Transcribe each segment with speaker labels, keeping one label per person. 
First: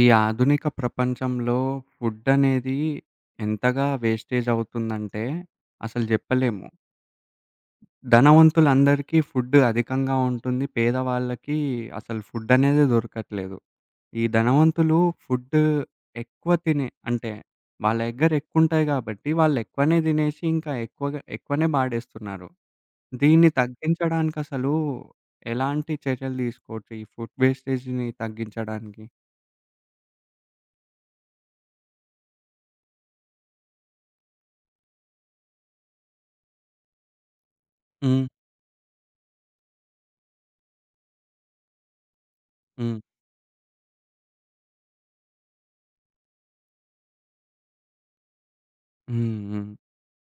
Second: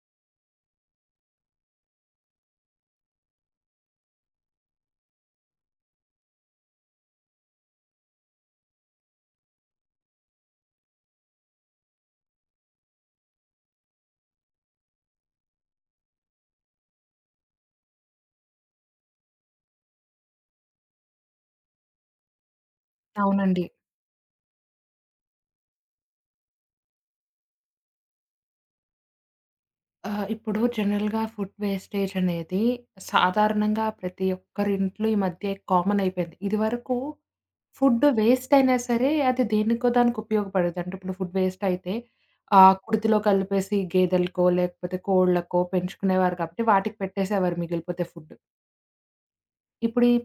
Speaker 1: ఈ ఆధునిక ప్రపంచంలో ఫుడనేది ఎంతగా వేస్టేజ్ అవుతుందంటే, అసలు జెప్పలేము. ధనవంతులందరికీ ఫుడ్ అధికంగా ఉంటుంది, పేదవాళ్ళకి అసలు ఫుడనేదే దొరకట్లేదు. ఈ ధనవంతులు ఫుడ్డు ఎక్కువ తినే, అంటే వాళ్ళ దగ్గర ఎక్కువుంటాయి కాబట్టి, వాళ్ళు ఎక్కువనే దినేసి, ఇంకా ఎక్కువగా ఎక్కువనే బాడేస్తున్నారు. దీన్ని
Speaker 2: అవునండి.
Speaker 1: తగ్గించడానికసలు ఎలాంటి చర్యలు దీసుకోవచ్చు, ఈ ఫుడ్ వేస్టేజ్‌ని తగ్గించడానికి?
Speaker 2: ఆ! ఇప్పుడు జనరల్‌గా ఫుడ్ వేస్టేజనేది సాధారణంగా ప్రతి ఒక్కరి ఇంట్లో ఈ మధ్య కామన్ అయిపోయింది. ఇదివరకు ఫుడ్డు
Speaker 1: హ్మ్.
Speaker 2: వేస్టయినా సరే, అది దేనికో దానికి ఉపయోగపడేది. అంటే ఇప్పుడు ఫుడ్ వేస్టయితే, ఆహ్,
Speaker 1: హ్మ్.
Speaker 2: కుడితిలో కలిపేసి గేదెలకో, లేకపోతే కోళ్లకో, పెంచుకునేవారు కాబట్టి, వాటికి పెట్టేసేవారు మిగిలిపోతే ఫుడ్.
Speaker 1: హ్మ్. హ్మ్.
Speaker 2: ఇప్పుడు ఈ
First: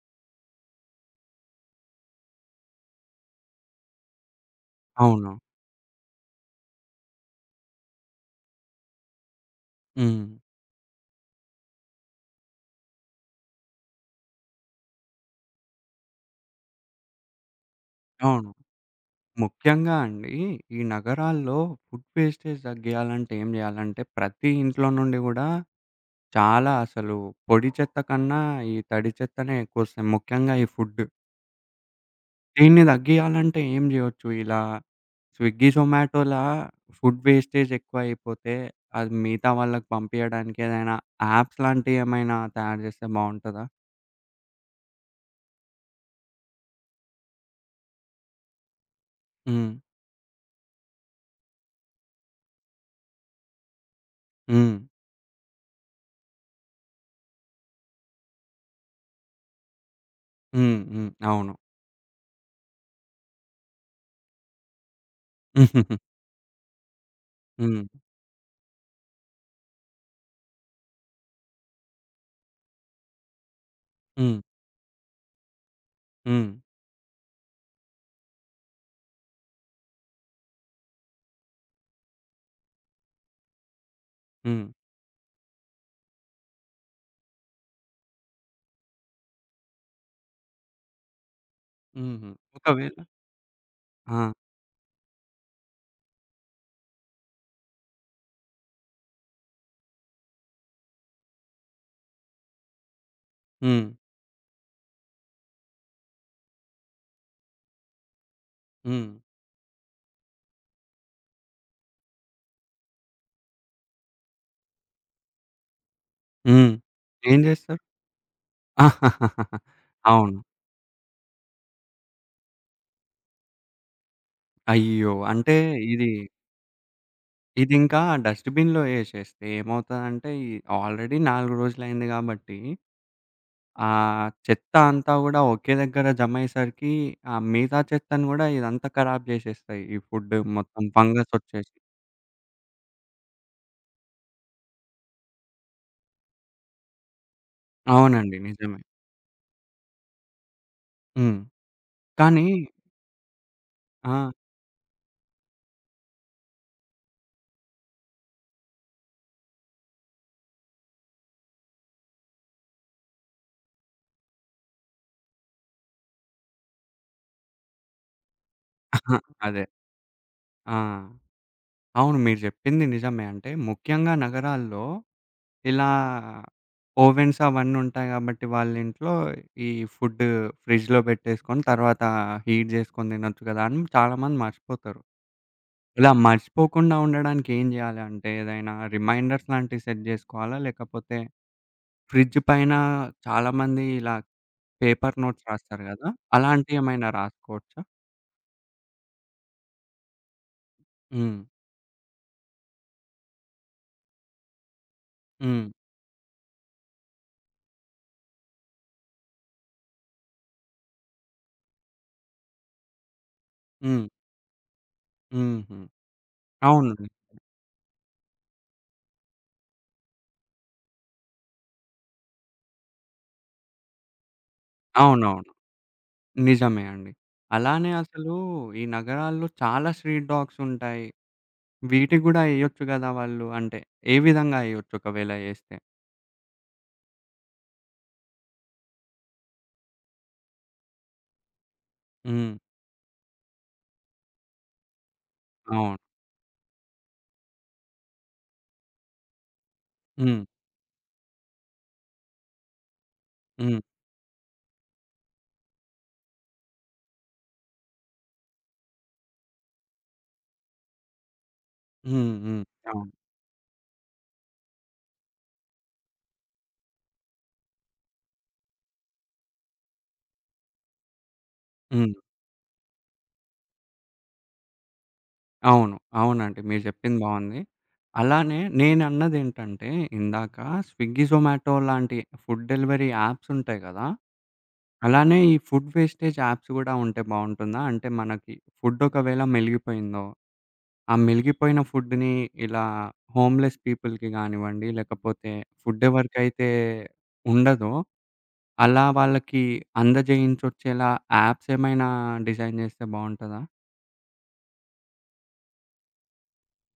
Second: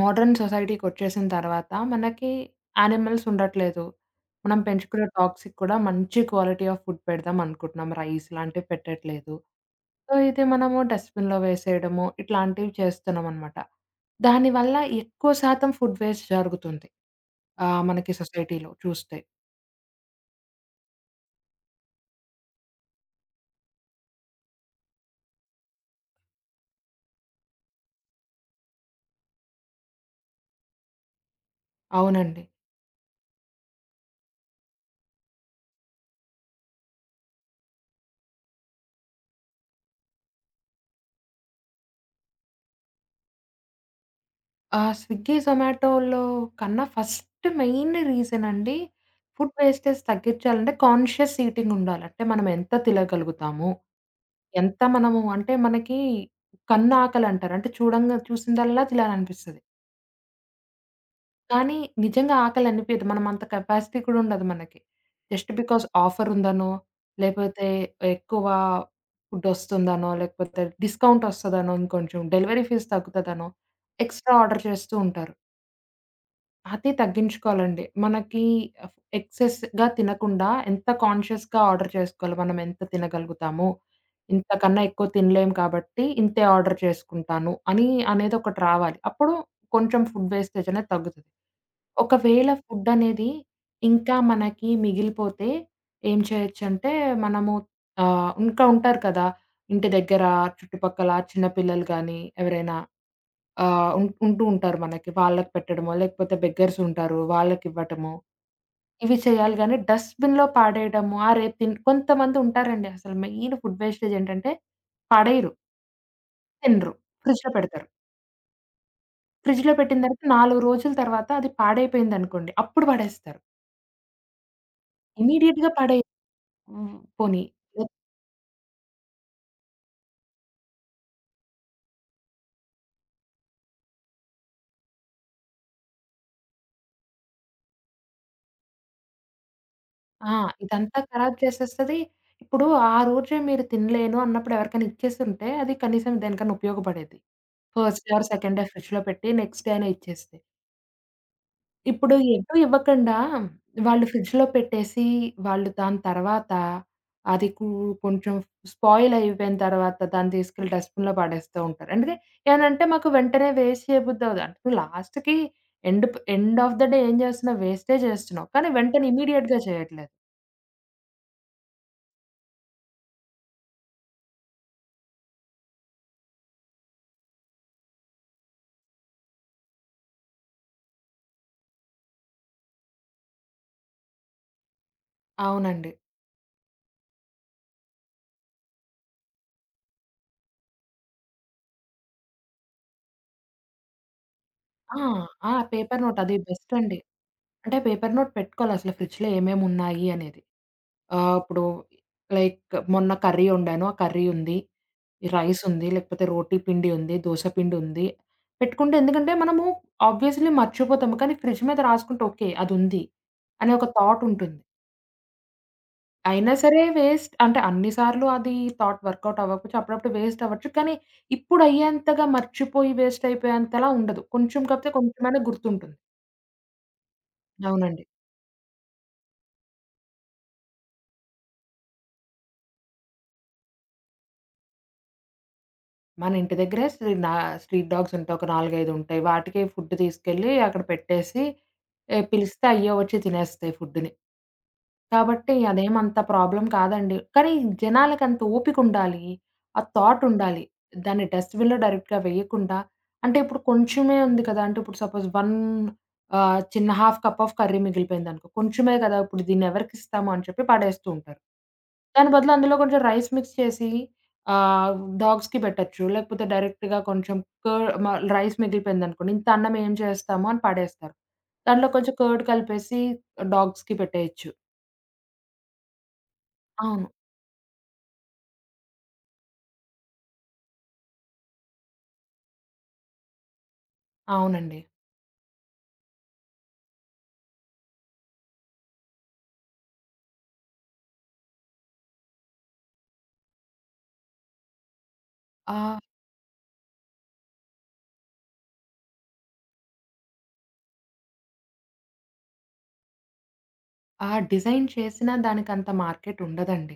Speaker 2: మోడర్న్ సొసైటీకొచ్చేసిన తర్వాత, మనకి యానిమల్స్ ఉండట్లేదు. మనం పెంచుకునే
Speaker 1: అవును.
Speaker 2: డాగ్స్‌కి కూడా మంచి క్వాలిటీ ఆఫ్ ఫుడ్ పెడదాం అనుకుంటున్నాం, రైస్ లాంటివి పెట్టట్లేదు. సో,
Speaker 1: హ్మ్.
Speaker 2: ఇది మనము డస్ట్‌బిన్‌లో వేసేయడము, ఇట్లాంటివి చేస్తున్నామనమాట. దానివల్ల ఎక్కువ శాతం ఫుడ్ వేస్ట్ జరుగుతుంది. ఆహ్, మనకి
Speaker 1: అవును.
Speaker 2: సొసైటీలో చూస్తే.
Speaker 1: ముఖ్యంగా అండి, ఈ నగరాల్లో ఫుడ్ వేస్టేజ్ తగ్గియాలంటే ఏం జేయాలంటే, ప్రతి ఇంట్లో నుండి గూడా చాలా అసలు పొడి చెత్త కన్నా ఈ తడి చెత్తనే ఎక్కువ ఒస్తుంది. ముఖ్యంగా ఈ ఫుడ్డు.
Speaker 2: అవునండి.
Speaker 1: దీన్ని దగ్గియాలంటే ఏం జేయొచ్చు ఇలా స్విగ్గీ, జొమాటోల ఫుడ్ వేస్టేజ్ ఎక్కువైపోతే, అది మిగతా వాళ్ళకి పంపియడానికి ఏదైనా యాప్స్ లాంటియేమైనా తయారు జేస్తే బావుంటదా?
Speaker 2: ఆ! స్విగ్గీ, జొమాటోలో కన్నా ఫస్ట్ మెయిన్ రీజనండి. ఫుడ్
Speaker 1: హ్మ్.
Speaker 2: వేస్టేజ్ తగ్గిచ్చాలంటే, కాన్‌షియస్ ఈటింగ్ ఉండాలి. అంటే మనం ఎంత తినగలుగుతామో, ఎంత
Speaker 1: హ్మ్.
Speaker 2: మనము అంటే మనకి కన్ను ఆకలంటారు అంటే చూడంగా చూసిందల్లా తినాలనిపిస్తది.
Speaker 1: హ్మ్. హ్మ్. అవును.
Speaker 2: కానీ, నిజంగా ఆకలనిపియదు మనం అంత కెపాసిటీ కూడా ఉండదు మనకి. జస్ట్ బికాజ్ ఆఫర్ ఉందనో, లేపోతే
Speaker 1: హ్మ్.
Speaker 2: ఎక్కువ ఫుడ్ వస్తుందనో, లేకపోతే డిస్కౌంట్ వస్తదనో ఇంకొంచం డెలివరీ ఫీజ్ తగ్గుతదనో, ఎక్స్ట్రా
Speaker 1: హ్మ్.
Speaker 2: ఆర్డర్ చేస్తుంటారు.
Speaker 1: హ్మ్.
Speaker 2: అది తగ్గించుకోవాలండి. మనకి అఫ్ ఎక్సెస్‌గా తినకుండా, ఎంత కాన్‌షియస్‌గా ఆర్డర్ జేసుకోవాలో, మనం ఎంత తినగలుగుతాము?
Speaker 1: హ్మ్.
Speaker 2: ఇంతకన్నా ఎక్కువ తినలేము కాబట్టి, ఇంతే ఆర్డర్ చేసుకుంటాను అని అనేది ఒకటి రావాలి. అప్పుడు కొంచెం ఫుడ్ వేస్టేజ్ అనేది తగ్గుతది.
Speaker 1: హుహు.
Speaker 2: ఒకవేళ ఫుడ్
Speaker 1: ఒకవేళ
Speaker 2: అనేది ఇంకా
Speaker 1: ఆ!
Speaker 2: మనకి మిగిలిపోతే ఏం చేయొచ్చంటే, మనము ఆహ్, ఇంకా ఉంటారు కదా, ఇంటి దగ్గర చుట్టుపక్కల, చిన్నపిల్లలు గానీ, ఎవరైనా ఆహ్,
Speaker 1: హ్మ్.
Speaker 2: ఉన్ ఉంటూ ఉంటారు మనకి. వాళ్ళకి పెట్టడమో, లేకపోతే బెగ్గర్స్ ఉంటారు. వాళ్ళకివ్వటమో
Speaker 1: హ్మ్.
Speaker 2: ఇవి చేయాలి గానీ, డస్ట్‌బిన్‌లో పడేయడము. ఆ రేపు తిన్ కొంతమంది ఉంటారండి అసలు మెయిన్ ఫుడ్ వేస్టేజ్ ఏంటంటే పడెయ్యరు!
Speaker 1: హ్మ్.
Speaker 2: తినరు,
Speaker 1: ఏం
Speaker 2: ఫ్రిడ్జ్‌లో
Speaker 1: జేస్తారు?
Speaker 2: పెడతారు. ఫ్రిడ్జ్‌లో పెట్టిన తర్వాత
Speaker 1: అవును.
Speaker 2: 4 రోజుల తర్వాత అది పాడైపోయిందనుకోండి, అప్పుడు పడేస్తారు.
Speaker 1: అయ్యో! అంటే
Speaker 2: ఇమ్మీడియేట్‌గా పడేయ్
Speaker 1: ఇది...
Speaker 2: హుహు. పోనీ
Speaker 1: ఇది ఇంకా డస్ట్‌బిన్‌లో ఎషెస్తే ఏమవుతదంటే, ఇ ఆల్‌రెడీ 4 రోజులయింది కాబట్టి, ఆహ్, చెత్త అంతా గూడా ఒకే దగ్గర జమయ్యేసరికి, ఆ మిగతా చెత్తను గూడా ఇదంతా ఖరాబ్ జేషేస్తాయి. ఈ
Speaker 2: ఆ!
Speaker 1: ఫుడ్డు మొత్తం
Speaker 2: ఇదంతా
Speaker 1: ఫంగస్
Speaker 2: ఖరాబ్
Speaker 1: వచ్చేసి
Speaker 2: చేసేస్తది. ఇప్పుడు ఆ రోజే మీరు తినలేను అన్నప్పుడు ఎవరికైనా ఇచ్చేసుంటే, అది కనీసం దేనికైనా ఉపయోగపడేది. ఫస్ట్ డే ఆర్‌
Speaker 1: అవునండి,
Speaker 2: సెకండ్ డే
Speaker 1: నిజమే.
Speaker 2: ఫ్రిడ్జ్‌లో పెట్టి, నెక్స్ట్ డే అయిన ఇచ్చేస్తే.
Speaker 1: హ్మ్.
Speaker 2: ఇప్పుడు
Speaker 1: కానీ
Speaker 2: ఎటు ఇవ్వకండా హ్మ్, వాళ్ళు
Speaker 1: ఆ!
Speaker 2: ఫ్రిడ్జ్‌లో పెట్టేసి, వాళ్ళు దాని తర్వాత, అది కు కొంచెం స్పాయిల్ అయిపోయిన తర్వాత దాన్ని తీసుకెళ్లి, డస్ట్‌బిన్‌లో పడేస్తూ ఉంటారు. అందుకే ఏమన్నంటే "మాకు వెంటనే వేస్ట్ చేయబుద్ధి అవ్వదు." లాస్ట్‌కి, ఎండ్‌ ప్ ఎండ్‌ ఆఫ్‌ ద డే ఏం జేస్తున్నావు? వేస్టే చేస్తున్నావు. కానీ, వెంటనే ఇమ్మీడియేట్‌గా
Speaker 1: అదే.
Speaker 2: చేయట్లేదు.
Speaker 1: ఆ! అవును. మీరు జెప్పింది నిజమే. అంటే ముఖ్యంగా నగరాల్లో, ఇలా ఓవెన్స్ అవన్నీ ఉంటాయి కాబట్టి వాళ్ళ ఇంట్లో, ఈ ఫుడ్డు ఫ్రిడ్జ్‌లో పెట్టేసుకొని తర్వాత హీట్ జేసుకొని తినొచ్చు కదా! అని చాలామంది మర్చిపోతారు.
Speaker 2: అవునండి.
Speaker 1: ఇలా మర్షిపోకుండా ఉండడానికి ఏం జేయాలంటే, ఏదైనా రిమైండర్స్ లాంటివి సెట్ జేసుకోవాలా? లేకపోతే ఫ్రిడ్జ్ పైన చాలా మంది ఇలా
Speaker 2: ఆ!
Speaker 1: పేపర్ నోట్స్
Speaker 2: ఆ!
Speaker 1: రాస్తారు
Speaker 2: పేపర్
Speaker 1: కదా!
Speaker 2: నోట్ అది బెస్టండి.
Speaker 1: అలాంటియేమైనా
Speaker 2: అంటే
Speaker 1: రాసుకోవచ్చా?
Speaker 2: పేపర్ నోట్ పెట్టుకోవాలసల, ఫ్రిడ్జ్‌లో ఏమేమి ఉన్నాయి అనేది. ఆహ్,
Speaker 1: హ్మ్.
Speaker 2: ఇప్పుడు లైక్ మొన్న కర్రీ వండాను, ఆ కర్రీ ఉంది. ఈ
Speaker 1: హ్మ్.
Speaker 2: రైసుంది, లేకపోతే రోటి పిండి ఉంది, దోస పిండుంది. పెట్టుకుంటే ఎందుకంటే, మనము ఆబ్వియస్‌లి మర్చిపోతాము, కానీ ఫ్రిడ్జ్ మీద రాసుకుంటే ఓకే అది ఉంది అనే ఒక
Speaker 1: హ్మ్.
Speaker 2: థాటుంటుంది.
Speaker 1: హుహు.
Speaker 2: అయినా సరే
Speaker 1: అవునండి.
Speaker 2: వేస్ట్ అంటే అన్ని సార్లు అది థాట్ వర్కౌటవ్వచ్చు అప్పుడప్పుడు వేస్టవ్వచ్చు. కానీ, ఇప్పుడు అయ్యేంతగా మర్చిపోయి వేస్టయిపోయేంతలా ఉండదు. కొంచెం కాకపోతే కొంచెమైన
Speaker 1: అవునవును.
Speaker 2: గుర్తుంటుంది.
Speaker 1: నిజమే అండి. అలానే
Speaker 2: అవునండి.
Speaker 1: అసలు ఈ నగరాల్లో చాలా స్ట్రీట్ డాగ్సుంటాయి. వీటికి గూడా ఎయొచ్చు గదా! వాళ్ళు, అంటే ఏ విధంగా ఎయొచ్చు ఒకవేళ ఎస్తే?
Speaker 2: మన ఇంటి దగ్గర స్ట్రీ నా స్ట్రీట్ డాగ్సుంటాయి. ఒక నాలుగైదుంటాయి. వాటికే ఫుడ్ తీసుకెళ్లి, అక్కడ పెట్టేసి, ఎ
Speaker 1: హ్మ్.
Speaker 2: పిలిస్తే అయ్యే ఒచ్చి తినేస్తాయి ఫుడ్డునీ. కాబట్టి,
Speaker 1: అవును.
Speaker 2: అదేమంత ప్రాబ్లం కాదండి. కానీ, జనాలకంత ఓపికుండాలి. ఆ
Speaker 1: హ్మ్.
Speaker 2: థాటుండాలి. దాన్ని డస్ట్‌బిన్‌లో డైరెక్ట్‌గా వేయకుండా అంటే ఇప్పుడు
Speaker 1: హ్మ్.
Speaker 2: కొంచెమే ఉంది కదా! అంటే ఇప్పుడు సపోజ్ వన్ ఆహ్, చిన్న హాఫ్ కప్ ఆఫ్ కర్రీ మిగిలిపోయిందనుకో కొంచెమే కదా! ఇప్పుడు దీన్నినేవరికిస్తాము అని చెప్పి పడేస్తుంటారు. దాని
Speaker 1: హ్మ్.
Speaker 2: బదులు
Speaker 1: హ్మ్.
Speaker 2: అందులో కొంచెం
Speaker 1: అవును.
Speaker 2: రైస్ మిక్స్ చేసి, ఆహ్, డాగ్స్‌కి పెట్టొచ్చు, లేకపోతే డైరెక్ట్‌గా కొంచెం క మ రైస్ మిగిలిపోయిందనుకోండి, ఇంత అన్నం ఏం చేస్తాముని పడేస్తారు. దాంట్లో కొంచెం
Speaker 1: హ్మ్.
Speaker 2: కర్డ్ కలిపేసి డాగ్స్‌కి పెట్టేయొచ్చు.
Speaker 1: అవును. అవునండి. మీరు
Speaker 2: అవును.
Speaker 1: జెప్పింది బావుంది. అలానే నేనన్నది ఏంటంటే, ఇందాక స్విగ్గీ, జొమాటో లాంటి ఫుడ్ డెలివరీ యాప్సుంటాయి కదా!
Speaker 2: అవునండి.
Speaker 1: అలానే ఈ ఫుడ్ వేస్టేజ్ యాప్స్ కూడా ఉంటే బావుంటుందా? అంటే మనకి ఫుడ్ ఒకవేళ మెలిగిపోయిందో, ఆ మెలిగిపోయిన ఫుడ్‌ని ఇలా హోమ్ లెస్ పీపుల్‌కి గానివ్వండి, లేకపోతే
Speaker 2: ఆ!
Speaker 1: ఫుడ్ ఎవరికైతే ఉండదో, అలా వాళ్ళకి అందజేయించొచ్చేలా యాప్స్ ఏమైనా డిజైన్ జేస్తే బావుంటదా?
Speaker 2: ఆ డిజైన్ చేసినా దానికంత మార్కెటుండదండి.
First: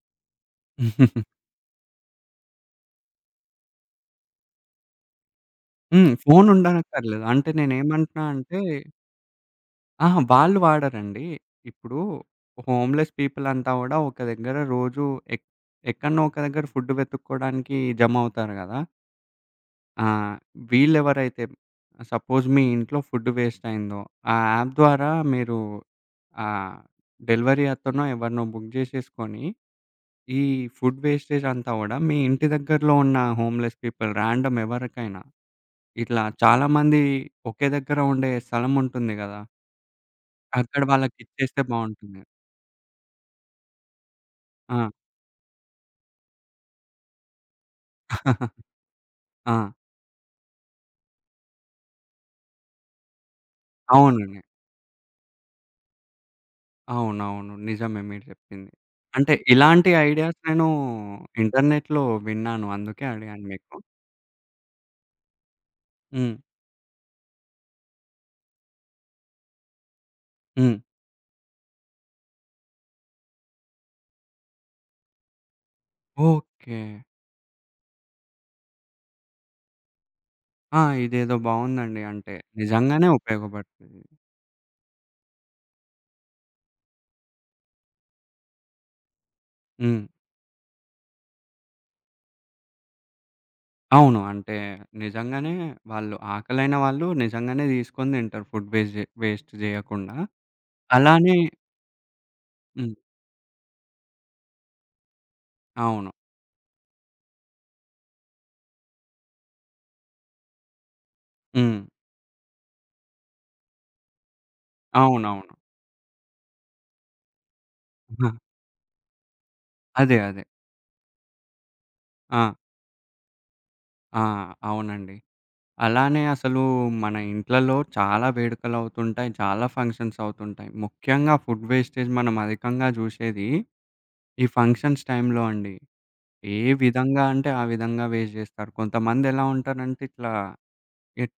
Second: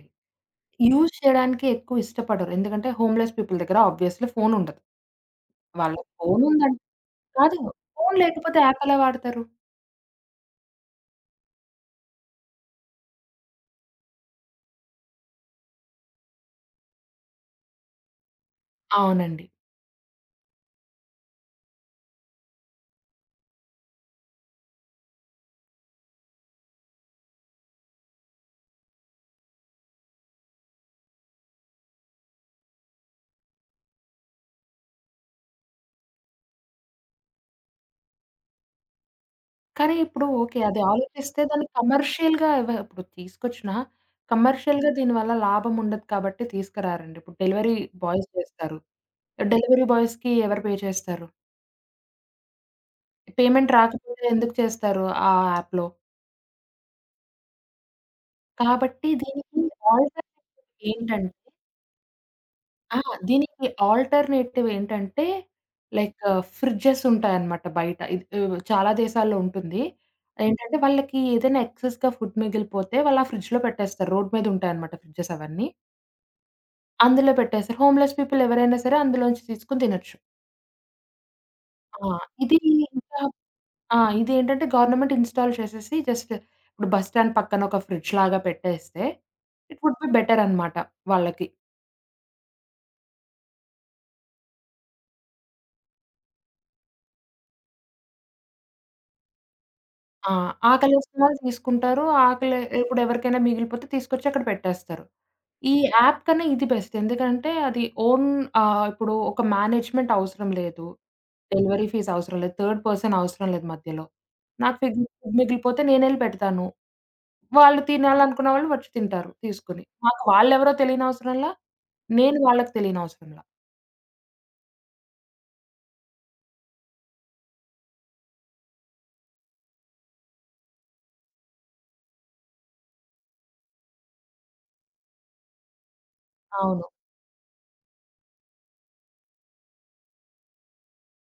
Speaker 2: యూజ్ చేయడానికి ఎక్కువ ఇష్టపడరు. ఎందుకంటే, హోమ్ లెస్ పీపుల్ దగ్గర ఆబ్వియస్‌లి ఫోనుండదు. వాళ్ళకి
Speaker 1: హ్మ్.
Speaker 2: ఫోను ఉందం
Speaker 1: ఫోనుండనక్కర్లేదు. అంటే
Speaker 2: కాదు, ఫోను
Speaker 1: నేనేమంటున్నా
Speaker 2: లేకపోతే
Speaker 1: అంటే
Speaker 2: యాప్ ఎలా వాడతారు?
Speaker 1: ఆహా! వాళ్ళు వాడరండి. ఇప్పుడు హోమ్ లెస్ పీపుల్ అంతా గూడా ఒక దగ్గర రోజు ఎక్ ఎక్కడనో ఒక దగ్గర ఫుడ్ వెతుక్కోడానికి జమవుతారు గదా!
Speaker 2: అవునండి.
Speaker 1: ఆ! వీళ్ళెవరైతే సపోజ్ మీ ఇంట్లో ఫుడ్ వేస్టయిందో, ఆ యాప్ ద్వారా మీరు ఆహ్, డెలివరీ అతనో, ఎవరినో బుక్ జేసేసుకొని, ఈ ఫుడ్ వేస్టేజంతా గూడా, మీ ఇంటి దగ్గరలో ఉన్న హోమ్ లెస్ పీపుల్ ర్యాండమ్ ఎవరికైనా, ఇట్లా చాలా మంది ఒకే దగ్గర ఉండే స్థలముంటుంది గదా!
Speaker 2: కానీ ఇప్పుడు ఓకే. అది
Speaker 1: అక్కడ
Speaker 2: ఆలోచిస్తే
Speaker 1: వాళ్ళకిచ్చేస్తే
Speaker 2: దాన్ని
Speaker 1: బావుంటుంది.
Speaker 2: కమర్షియల్‌గా ఎవ ఇప్పుడు తీసుకొచ్చినా
Speaker 1: ఆ!
Speaker 2: కమర్షియల్‌గా దీనివల్ల లాభం ఉండదు కాబట్టి, తీసుకురారండి. ఇప్పుడు డెలివరీ బాయ్స్ చేస్తారు.
Speaker 1: ఆ!
Speaker 2: డెలివరీ బాయ్స్‌కి ఎవరు పే చేస్తారు? పేమెంట్ రాకపోతే
Speaker 1: అవునండి.
Speaker 2: ఎందుకు చేస్తారు? ఆహ్, యాప్‌లో.
Speaker 1: అవునవును. నిజమే మీరు జెప్పింది.
Speaker 2: కాబట్టి
Speaker 1: అంటే
Speaker 2: దీనికి
Speaker 1: ఇలాంటి ఐడియాస్ నేను
Speaker 2: ఆల్టర్నేటివ్ ఏంటంటే
Speaker 1: ఇంటర్నెట్‌లో విన్నాను.
Speaker 2: ఆ!
Speaker 1: అందుకే అడిగాను
Speaker 2: దీనికి
Speaker 1: మీకు.
Speaker 2: ఆల్టర్నేటివ్ ఏంటంటే, లైక్
Speaker 1: హ్మ్.
Speaker 2: ఫ్రిడ్జెస్ ఉంటాయన్నమాట బయట. ఇది ఉ చాలా దేశాల్లో ఉంటుంది. ఏంటంటే,
Speaker 1: హ్మ్.
Speaker 2: వాళ్ళకి ఏదైనా ఎక్సెస్‌గా ఫుడ్ మిగిలిపోతే, వాళ్ళు ఆ ఫ్రిడ్జులో పెట్టేస్తారు. రోడ్డు మీద ఉంటాయన్నమాట ఫ్రిడ్జెస్ అవన్నీ.
Speaker 1: ఓకే.
Speaker 2: అందులో పెట్టేస్తారు. హోమ్‌లెస్ పీపుల్ ఎవరైనా సరే అందులోంచి తీసుకొని తినొచ్చు.
Speaker 1: ఆ! ఇదేదో బావుందండి.
Speaker 2: ఆ!
Speaker 1: అంటే
Speaker 2: ఇది
Speaker 1: నిజంగానే
Speaker 2: ఇంకా ఆ!
Speaker 1: ఉపయోగపడుతుంది.
Speaker 2: ఇది ఏంటంటే, గవర్నమెంట్ ఇన్‌స్టాల్ చేసేసి జస్ట్ ఇప్పుడు బస్ స్టాండ్ పక్కన ఒక ఫ్రిడ్జులాగా పెట్టేస్తే, ఇట్ వుడ్
Speaker 1: హ్మ్.
Speaker 2: బి బెటర్ అనమాట. వాళ్ళకి.
Speaker 1: అవును. అంటే నిజంగానే వాళ్ళు ఆకలైన వాళ్ళు, నిజంగానే తీసుకొని తింటారు ఫుడ్ వేస్ట్‌ జే వేస్ట్ జేయకుండా
Speaker 2: ఆ! ఆకలేసిన
Speaker 1: అలానే
Speaker 2: వాళ్ళు తీసుకుంటారు. ఆకలె
Speaker 1: హ్మ్.
Speaker 2: ఇప్పుడు ఎవరికైనా మిగిలిపోతే తీసుకొచ్చి అక్కడ పెట్టేస్తారు. ఈ
Speaker 1: అవును.
Speaker 2: యాప్ కన్నా ఇది బెస్ట్. ఎందుకంటే, అది ఓన్ ఆహ్, ఇప్పుడు ఒక మేనేజ్‌మెంట్ అవసరం లేదు. డెలివరీ
Speaker 1: హ్మ్.
Speaker 2: ఫీజ్ అవసరం లేదు. థర్డ్ పర్సన్ అవసరం లేదు మధ్యలో. నాకు ఫుడ్
Speaker 1: అవునవును.
Speaker 2: మిగిలిపోతే నేనెళ్లి పెడతాను. వాళ్ళు
Speaker 1: ఆ!
Speaker 2: తినాలనుకున్న వాళ్ళు వచ్చి తింటారు తీసుకొని.
Speaker 1: అదే.
Speaker 2: మాకు
Speaker 1: అదే.
Speaker 2: వాళ్ళు ఎవరో తెలియని అవసరంలా. నేను
Speaker 1: ఆ!
Speaker 2: వాళ్ళకి తెలియని అవసరంలా.
Speaker 1: ఆ! అవునండి. అలానే అసలు మన ఇంట్లలో చాలా వేడుకలవుతుంటాయి. చాలా ఫంక్షన్స్ అవుతుంటాయి. ముఖ్యంగా ఫుడ్ వేస్టేజ్ మనం అధికంగా జూశేది ఈ ఫంక్షన్స్ టైంలో అండి. ఏ
Speaker 2: అవును.
Speaker 1: విధంగా అంటే ఆ విధంగా వేస్ట్ జేస్తారు. కొంతమందెలా ఉంటారంటే ఇట్లా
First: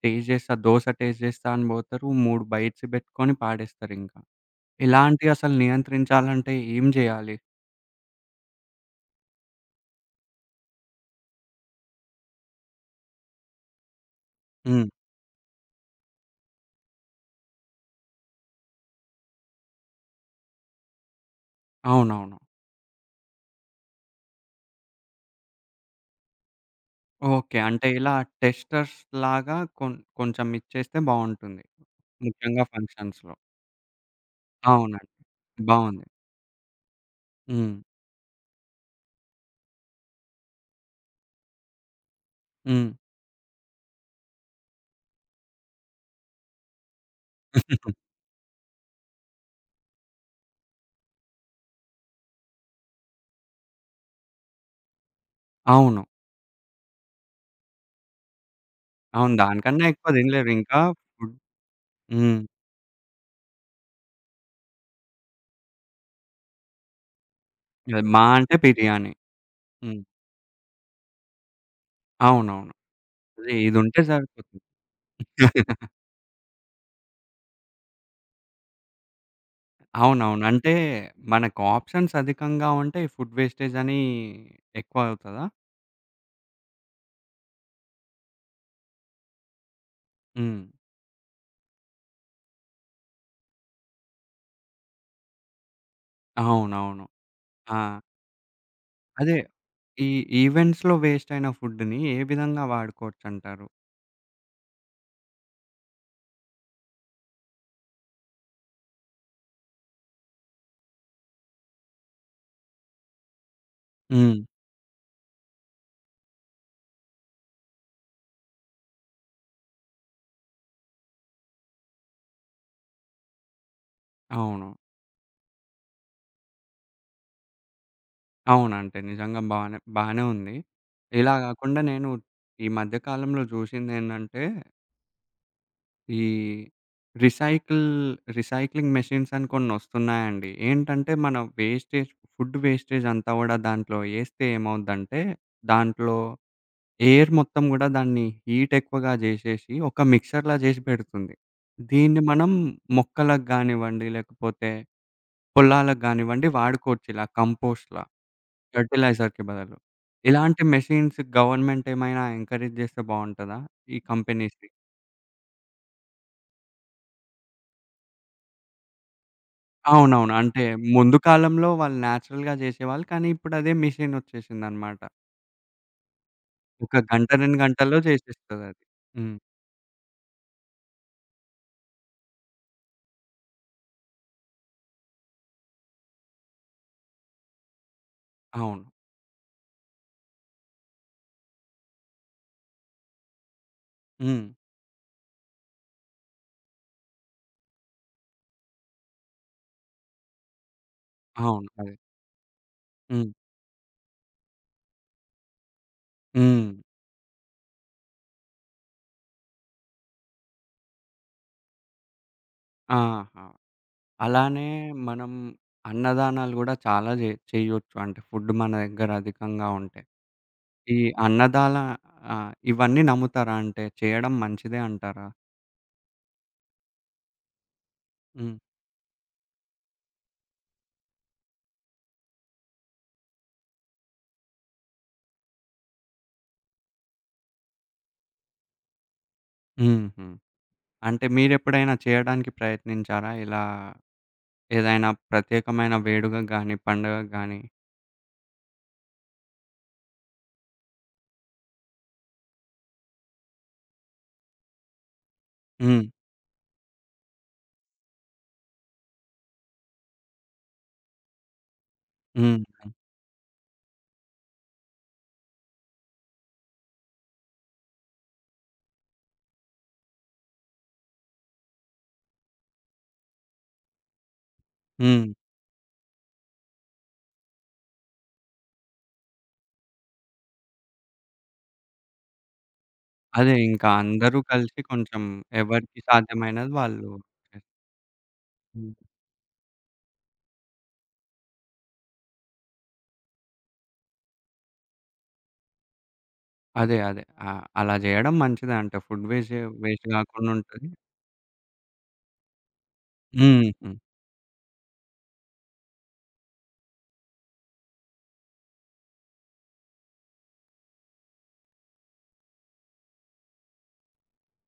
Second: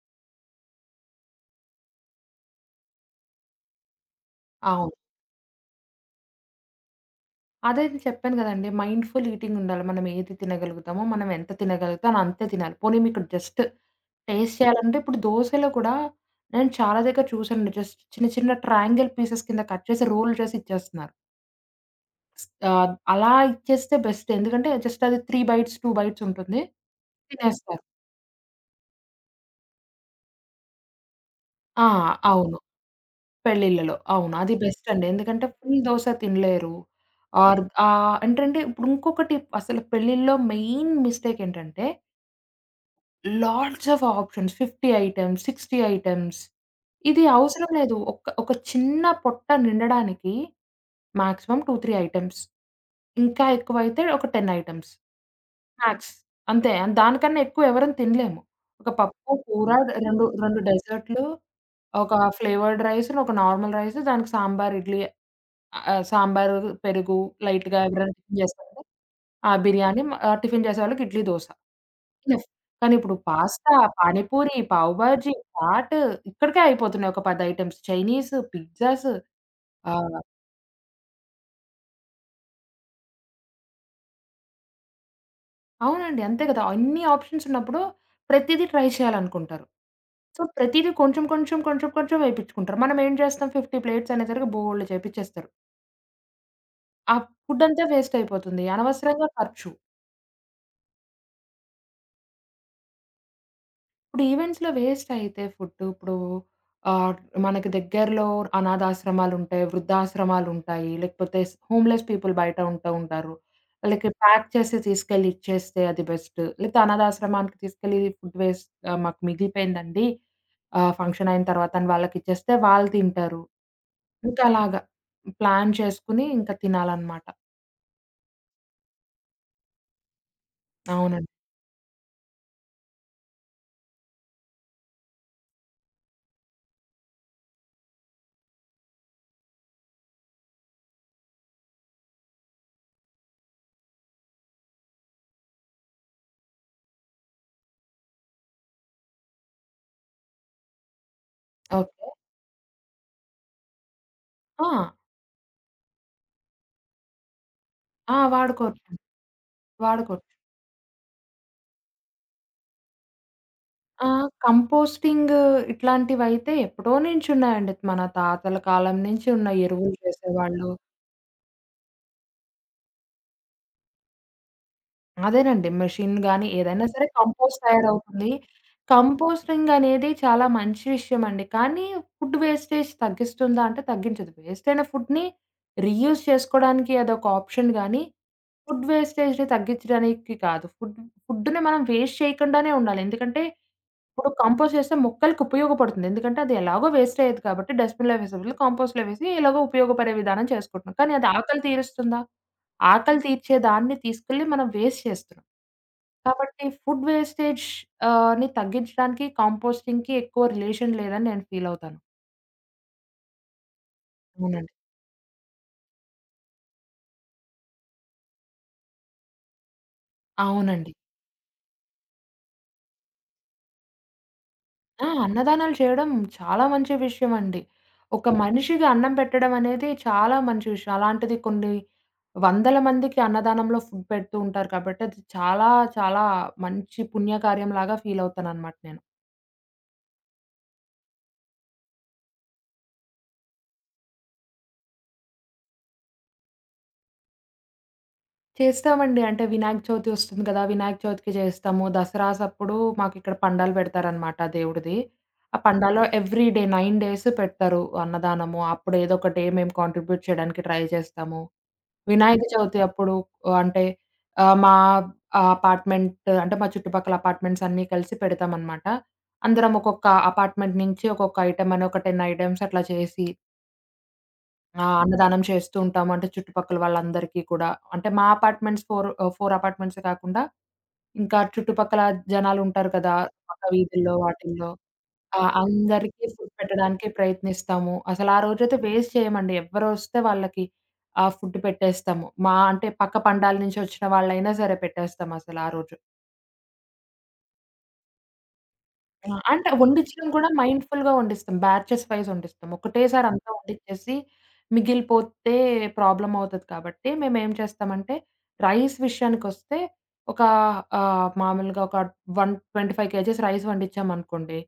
Speaker 1: టేస్ట్ జేస్తే, దోస టేస్ట్ జేస్తా అని బోతారు 3 బైట్స్ బెట్టుకొని పాడేస్తారింకా.
Speaker 2: అవును.
Speaker 1: ఇలాంటివి అసలు నియంత్రించాలంటే ఏం జేయాలి?
Speaker 2: అదే. నేను చెప్పాను గదండీ! మైండ్‌ఫుల్ ఈటింగ్ ఉండాలి. మనం ఏది తినగలుగుతాము మనం ఎంత తినగలుగుతామో అంతే తినాలి. పోనీ మీకు జస్ట్ టేస్ట్
Speaker 1: హ్మ్.
Speaker 2: చేయాలంటే ఇప్పుడు దోసలో కూడా నేను చాలా దగ్గర చూసాను జస్ట్ చిన్న చిన్న ట్రయాంగిల్ పీసెస్ కింద కట్ చేసి రోల్ చేసి ఇచ్చేస్తున్నారు.
Speaker 1: అవునవును.
Speaker 2: స్ ఆహ్, అలా ఇచ్చేస్తే బెస్ట్ ఎందుకంటే జస్ట్ అది 3 బైట్స్, 2 బైట్స్ ఉంటుంది.
Speaker 1: ఓకే.
Speaker 2: తినేస్తారు.
Speaker 1: అంటే ఇలా టెస్టర్స్‌లాగా కొం కొంచెం ఇచ్చేస్తే బావుంటుంది.
Speaker 2: ఆ! అవును.
Speaker 1: ముఖ్యంగా ఫంక్షన్స్‌లో.
Speaker 2: పెళ్ళిల్లలో అవును. అది బెస్ట్ అండి.
Speaker 1: అవునండి.
Speaker 2: ఎందుకంటే ఫుల్
Speaker 1: బావుంది.
Speaker 2: దోస తినలేరు. ఆర్
Speaker 1: హ్మ్.
Speaker 2: ఆహ్, ఏంటంటే ఇప్పుడు ఇంకొకటి అసలు పెళ్ళి‌ల్లో మెయిన్ మిస్టేక్ ఏంటంటే
Speaker 1: హ్మ్.
Speaker 2: Lots of options 50 items, 60 items ఇది అవసరం లేదు. ఒక్క ఒక చిన్న పొట్ట నిండడానికి మ్యాక్సిమం 2, 3 ఐటెమ్స్. ఇంకా ఎక్కువైతే ఒక 10 ఐటెమ్స్.
Speaker 1: అవును.
Speaker 2: స్నాక్స్. అంతే దానికన్నా ఎక్కువ ఎవరు తినలేము. ఒక పప్పు
Speaker 1: అవును.
Speaker 2: కూర
Speaker 1: దానికన్నా
Speaker 2: రె
Speaker 1: ఎక్కువ
Speaker 2: రెండు
Speaker 1: దినలేరు
Speaker 2: 2
Speaker 1: ఇంకా
Speaker 2: డెజర్ట్‌లు
Speaker 1: ఫుడ్
Speaker 2: ఒక
Speaker 1: హ్మ్.
Speaker 2: ఫ్లేవర్డ్ రైస్‌ ఒక నార్మల్ రైస్ దానికి సాంబారు ఇడ్లీ ఆహ్, సాంబారు, పెరుగు లైట్‌గా
Speaker 1: అది
Speaker 2: ఎవరైనా
Speaker 1: మా
Speaker 2: టిఫిను
Speaker 1: అంటే
Speaker 2: చేస్తుంటే.
Speaker 1: బిర్యానీ.
Speaker 2: ఆ
Speaker 1: హ్మ్.
Speaker 2: బిర్యానీ ఆహ్, టిఫిను చేసేవాళ్ళకి ఇడ్లీ, దోస. ఇనఫ్
Speaker 1: అవునవును.
Speaker 2: కానీ ఇప్పుడు
Speaker 1: ఇది
Speaker 2: పాస్తా,
Speaker 1: ఇది ఉంటే
Speaker 2: పానీపూరి,
Speaker 1: సరిపోతుంది.
Speaker 2: పావ్ భాజీ, చాటు ఇక్కడికే అయిపోతున్నాయి ఒక 10 ఐటెమ్స్ చైనీసు, పిజ్జాసు ఆహ్
Speaker 1: అవునవును. అంటే మనకు ఆప్షన్స్ అధికంగా ఉంటే ఈ ఫుడ్ వేస్టేజని ఎక్కువ అవుతదా?
Speaker 2: అవునండి. అంతే గదా! అన్ని ఆప్షన్స్ ఉన్నప్పుడు ప్రతీదీ ట్రై చేయాలనుకుంటారు. సో,
Speaker 1: హ్మ్.
Speaker 2: ప్రతీదీ కొంచెం కొంచెం కొంచెం కొంచెం ఎపించుకుంటారు. మనం ఏం జేస్తాం 50 ప్లేట్స్ అనేసరికి బోలెడు చేపించేస్తారు.
Speaker 1: అవునవును.
Speaker 2: ఆ ఫుడంతా
Speaker 1: ఆ!
Speaker 2: వేస్టయిపోతుంది. అనవసరంగా
Speaker 1: అదే
Speaker 2: ఖర్చు.
Speaker 1: ఈ ఈవెంట్స్‌లో వేస్టయిన ఫుడ్‌ని ఏ విధంగా వాడుకోవచ్చు అంటారు?
Speaker 2: ఇప్పుడు ఈవెంట్స్‌లో వేస్టయితే ఫుడ్ ఇప్పుడూ ఆహ్, మనకి దగ్గర్లో అనాధాశ్రమాలుంటాయి, వృద్ధాశ్రమాలుంటాయి. లేకపోతే స్ హోమ్‌లెస్ పీపుల్ బయట ఉంటా ఉంటారు ఆళ్ళకి
Speaker 1: హ్మ్.
Speaker 2: ప్యాక్ చేసి, తీసుకెళ్ళి ఇచ్చేస్తే, అది బెస్ట్. లేతే అనాధాశ్రమానికి తీసుకెళ్లి, ఫుడ్ వేస్ట్ "ఆహ్, మాకు మిగిలిపోయిందండి, ఆహ్, ఫంక్షనయిన తర్వాత" అని వాళ్ళకిచ్చేస్తే, వాళ్ళు తింటారు.
Speaker 1: అవును.
Speaker 2: ఇంకలాగ ప్లాన్ చేసుకోని, ఇంక తినాలన్నమాట.
Speaker 1: అవునంటే నిజంగ బానె బానే ఉంది.
Speaker 2: అవునండి.
Speaker 1: ఇలా గాకుండా నేను ఈ మధ్యకాలంలో జూశిందేందంటే... ఈ రిసైకిల్ రిసైక్లింగ్ మెషిన్స్ అని కొన్నొస్తున్నాయండి. ఏంటంటే, మన వేస్టేజ్ ఫుడ్ వేస్టేజంతా గుడా దాంట్లో ఎస్తే ఏమవుద్దంటే, దాంట్లో ఎయిర్ మొత్తం గుడా దాన్ని హీటెక్కువగా జేశేశి, ఒక మిక్సర్‌లా జేశి పెడుతుంది.
Speaker 2: ఓకే.
Speaker 1: దీన్ని మనం మొక్కలకి గానివ్వండి లేకపోతే,
Speaker 2: ఆ!
Speaker 1: పొలాలకి గానివ్వండి వాడుకోవచ్చు. ఇలా కంపోస్ట్‌లా.
Speaker 2: ఆ! వాడుకోచ్చు.
Speaker 1: ఫెర్టిలైజర్‌కి బదులు.
Speaker 2: వాడుకోచ్చు.
Speaker 1: ఇలాంటి మెషిన్స్ గవర్నమెంటేమైనా ఎంకరేజ్ జేస్తె బావుంటదా? ఈ
Speaker 2: ఆ!
Speaker 1: కంపెనీస్‌ని.
Speaker 2: కంపోస్టింగ్ ఇట్లాంటివైతే ఎప్పుడో నుంచున్నాయండి. మన తాతల కాలం నుంచి ఉన్నాయి ఎరువులు
Speaker 1: అవునవును. అంటే
Speaker 2: చేసేవాళ్ళు.
Speaker 1: ముందు కాలంలో వాళ్ళు నేచురల్‌గా జేశేవాళ్ళు కానీ, ఇప్పుడు అదే మెషినొచ్చేశిందన్నమాట.
Speaker 2: అదేనండి. మెషినులు గాని, ఏదైనా
Speaker 1: ఒక
Speaker 2: సరే
Speaker 1: గంట, రెండు
Speaker 2: కంపోస్ట్
Speaker 1: గంటల్లో
Speaker 2: తయారవుతుంది.
Speaker 1: జేశేస్తదది. హ్మ్.
Speaker 2: కంపోస్టింగనేది చాలా మంచి విషయమండి. కానీ, ఫుడ్ వేస్టేజ్ తగ్గిస్తుందా అంటే తగ్గించదు. వేస్టయిన ఫుడ్‌ని రీయూజ్ చేసుకోడానికి అదొక ఆప్షన్ గానీ,
Speaker 1: అవును.
Speaker 2: ఫుడ్ వేస్టేజ్‌ని తగ్గిచ్చడానికి కాదు. ఫుడ్ ఫుడ్‌ని మనం వేస్ట్ చేయకుండానే ఉండాలి. ఎందుకంటే, ఇప్పుడు
Speaker 1: హ్మ్.
Speaker 2: కంపోస్ట్ జేస్తె మొక్కలకి ఉపయోగపడుతుంది. ఎందుకంటే, అది ఎలాగో వేస్టయ్యేది కాబట్టి, డస్ట్‌బిన్‌లో వేసే బదులు కంపోస్ట్‌లో వేసి ఎలాగో ఉపయోగపడే విధానం చేసుకుంటున్నాం. కానీ, అది ఆకలి
Speaker 1: అవును. కయ్
Speaker 2: తీరుస్తుందా? ఆకలి
Speaker 1: హ్మ్.
Speaker 2: తీర్చేదాన్ని తీసుకెళ్లి మనం వేస్ట్ చేస్తున్నాం. కాబట్టి,
Speaker 1: హ్మ్.
Speaker 2: ఫుడ్ వేస్టేజ్ ఆని తగ్గించడానికి కంపోస్టింగ్‌కి ఎక్కువ రిలేషన్ లేదని నేను ఫీలవుతాను.
Speaker 1: ఆహా! అలానే
Speaker 2: అవునండి.
Speaker 1: మనం అన్నదానాలు గూడా చాలా జే చేయ్యొచ్చు అంటే ఫుడ్ మన దగ్గర అధికంగా ఉంటే.
Speaker 2: అవునండి.
Speaker 1: ఈ అన్నదాలా ఆహ్, ఇవన్నీ నమ్ముతారా? అంటే జేయడం మంచిదే
Speaker 2: ఆ!
Speaker 1: అంటారా?
Speaker 2: అన్నదానాలు చేయడం చాలా మంచి విషయమండి. ఒక
Speaker 1: హ్మ్.
Speaker 2: మనిషికి అన్నం పెట్టడం అనేది చాలా మంచి విషయం. అలాంటిది కొన్ని వందల మందికి అన్నదానంలో ఫుడ్ పెడుతూ ఉంటారు కాబట్టి, అది చాలా చాలా మంచి పుణ్యకార్యంలాగా ఫీలవుతాననమాట నేను.
Speaker 1: హుహు. అంటే మీరెప్పుడైనా చేయడానికి ప్రయత్నించారా? ఇలా ఏదైనా ప్రత్యేకమైన వేడుకకు గాని, పండగకు గాని?
Speaker 2: చేస్తామండి. అంటే వినాయక చవితి వస్తుంది గదా! వినాయక చవితికి చేస్తాము. దసరాసప్పుడు మాకిక్కడ పండాలు పెడతారనమాట దేవుడిది. ఆ పండాలో
Speaker 1: హ్మ్.
Speaker 2: ఎవ్రీ డే 9 డేసు పెడతారు అన్నదానము. అప్పుడు ఏదో ఒక డే మేము కాంట్రిబ్యూట్ చేయడానికి ట్రై జేస్తాము. వినాయక చవితి
Speaker 1: హుహు.
Speaker 2: అప్పుడు అంటే ఆహ్, మా అపార్ట్‌మెంట్ అంటే మా చుట్టుపక్కల అపార్ట్‌మెంట్సన్నీ కలిసి పెడతామనమాట. అందరం ఒక్కొక్క అపార్ట్‌మెంట్ నుంచి ఒక్కొక్క ఐటెమని ఒక 10 ఐటెమ్స్ అట్లా చేసి ఆ!
Speaker 1: హ్మ్.
Speaker 2: అన్నదానం చేస్తుంటాము. అంటే చుట్టుపక్కల వాళ్ళందరికీ కూడా అంటే మా అపార్ట్‌మెంట్స్ ఫోర్ ఆహ్, 4 అపార్ట్‌మెంట్సే గాకుండా ఇంకా చుట్టుపక్కల జనాలుంటారు కదా!
Speaker 1: అదే.
Speaker 2: పక్క
Speaker 1: ఇంకా
Speaker 2: వీధుల్లో
Speaker 1: అందరూ
Speaker 2: వాటిల్లో
Speaker 1: కలిసి కొంచెం
Speaker 2: ఆ!
Speaker 1: ఎవరికీ
Speaker 2: అందరికీ ఫుడ్
Speaker 1: సాధ్యమైనది
Speaker 2: పెట్టడానికే
Speaker 1: వాళ్ళు చే
Speaker 2: ప్రయత్నిస్తాము. అసలరోజైతే వేస్ట్ చేయమండి. ఎవరొస్తే వాళ్ళకి ఆహ్, ఫుడ్ పెట్టేస్తాము. మా అంటే పక్క పండాల నుంచి ఒచ్చిన వాళ్ళైనా సరే పెట్టేస్తాం అసల ఆ రోజు.
Speaker 1: అదే. అదే. ఆహ్, అలా జేయడం మంచిదే అంట. ఫుడ్
Speaker 2: ఆ!
Speaker 1: వేస్ట్ జేయ
Speaker 2: అంటే
Speaker 1: వేస్ట్
Speaker 2: వండిచచడం కూడా
Speaker 1: గాకుండా ఉంటది.
Speaker 2: మైండ్‌ఫుల్‌గా వండిస్తాం. బ్యాచెస్ వైస్ వండిస్తాం. ఒకటేసారి అంతా
Speaker 1: హుహు.
Speaker 2: వండిచ్చేసి మిగిలిపోతే ప్రాబ్లమవుతది కాబట్టి, మేమేం చేస్తామంటే రైస్ విషయానికొస్తే ఒక ఆహ్, మామూలుగా ఒక 125 కేజీస్ రైస్ వండచ్చామనుకోండి.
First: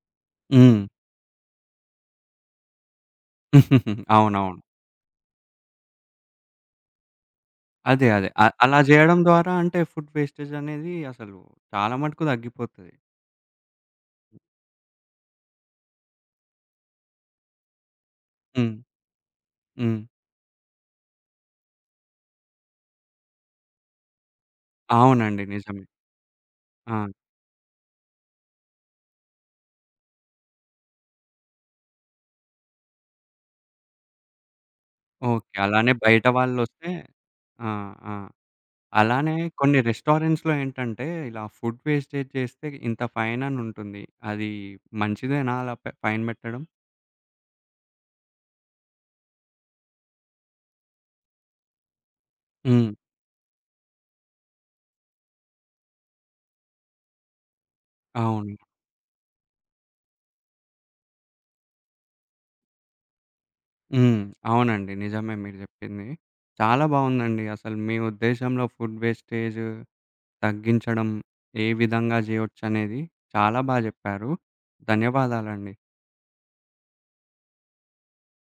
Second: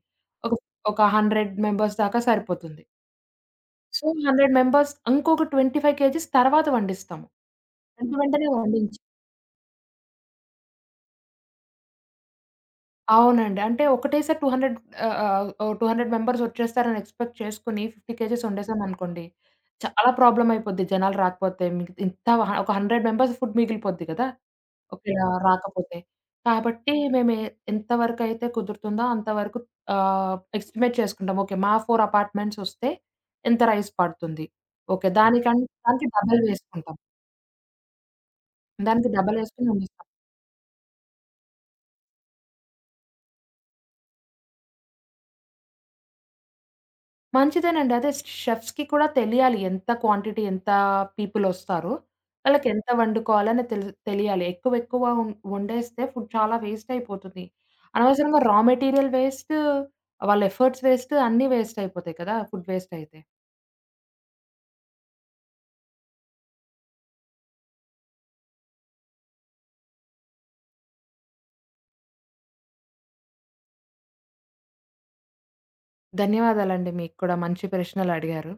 Speaker 2: ఒక
Speaker 1: హ్మ్.
Speaker 2: ఒక 100 మెంబర్స్ దాకా సరిపోతుంది. సో, 100
Speaker 1: అవునవును.
Speaker 2: మెంబర్స్ ఇంకొక 25 కేజీస్ తర్వాత వండిస్తాం.
Speaker 1: అదే.
Speaker 2: వెంట
Speaker 1: అదే. అ
Speaker 2: వెంటనే
Speaker 1: అలా
Speaker 2: వండించ
Speaker 1: జేయడం ద్వారా అంటే ఫుడ్ వేస్టేజనేది అసలు చాలా మటుకు తగ్గిపోతది.
Speaker 2: అవునండి. అంటే ఒకటే సారి టూ హండ్రెడ్ ఆహ్, ఆహ్, ఓ 200 మెంబర్సొచ్చేస్తారని ఎక్స్‌పెక్ట్ చేసుకొని 50 కేజీస్
Speaker 1: హ్మ్.
Speaker 2: వండేసాం అనుకోండి.
Speaker 1: హ్మ్.
Speaker 2: చాలా ప్రాబ్లమయిపోద్ది జనాలు రాకపోతే మీకు ఇంత ఒక 100 మెంబర్స్ ఫుడ్ మిగిలిపోద్ది గదా! ఓకే,
Speaker 1: అవునండి. నిజమే.
Speaker 2: రాకపోతే కాబట్టి
Speaker 1: ఆ!
Speaker 2: మేము ఎ ఎంతవరకయితే కుదురుతుందో అంతవరకు ఆహ్, ఎస్టిమేట్ చేసుకుంటాం ఓకే మా 4 అపార్ట్మెంట్సొస్తే ఇంత రైస్ పడుతుంది. ఓకే.
Speaker 1: ఓకే.
Speaker 2: దానికం
Speaker 1: అలానే
Speaker 2: దానికి
Speaker 1: బయట
Speaker 2: డబల్
Speaker 1: వాళ్ళొస్తే,
Speaker 2: వేసుకుంటాం.
Speaker 1: ఆ! ఆ!
Speaker 2: దానికి
Speaker 1: అలానే
Speaker 2: డబలేసుకొని
Speaker 1: కొన్ని
Speaker 2: వండిస్తాం.
Speaker 1: రెస్టారెంట్స్‌లో ఏంటంటే ఇలా ఫుడ్ వేస్టేజ్ జేస్తే ఇంత ఫైనని ఉంటుంది. అది మంచిదేనా అలా ఫైన్ పెట్టడం?
Speaker 2: మంచిదేనండి. అదే. స్ షెఫ్స్‌కి కూడా తెలియాలి. ఎంత క్వాంటిటీ ఎంత పీపులొస్తారు? వాళ్ళకి ఎంత
Speaker 1: హ్మ్.
Speaker 2: వండుకోవాలి? అని తెలి తెలియాలి. ఎక్కువెక్కువ వం వండేస్తే ఫుడ్ చాలా వేస్టయిపోతుంది. అనవసరంగా
Speaker 1: అవును.
Speaker 2: రా మెటీరియల్ పేస్ట్, వాళ్ళ ఎఫర్ట్స్ పేస్ట్ అన్నీ వేస్టయిపోతాయి కదా! ఫుడ్ పేస్టయితే.
Speaker 1: హ్మ్. అవునండి. నిజమే మీరు జెప్పింది. చాలా బావుందండి. అసలు మీ ఉద్దేశంలో ఫుడ్డు వేస్టేజు తగ్గించడం ఏ విధంగా జేయొచ్చనేది చాలా బా జెప్పారు. ధన్యవాదాలండి.
Speaker 2: ధన్యవాదాలండి. మీకు కూడా మంచి ప్రశ్నలడిగారు.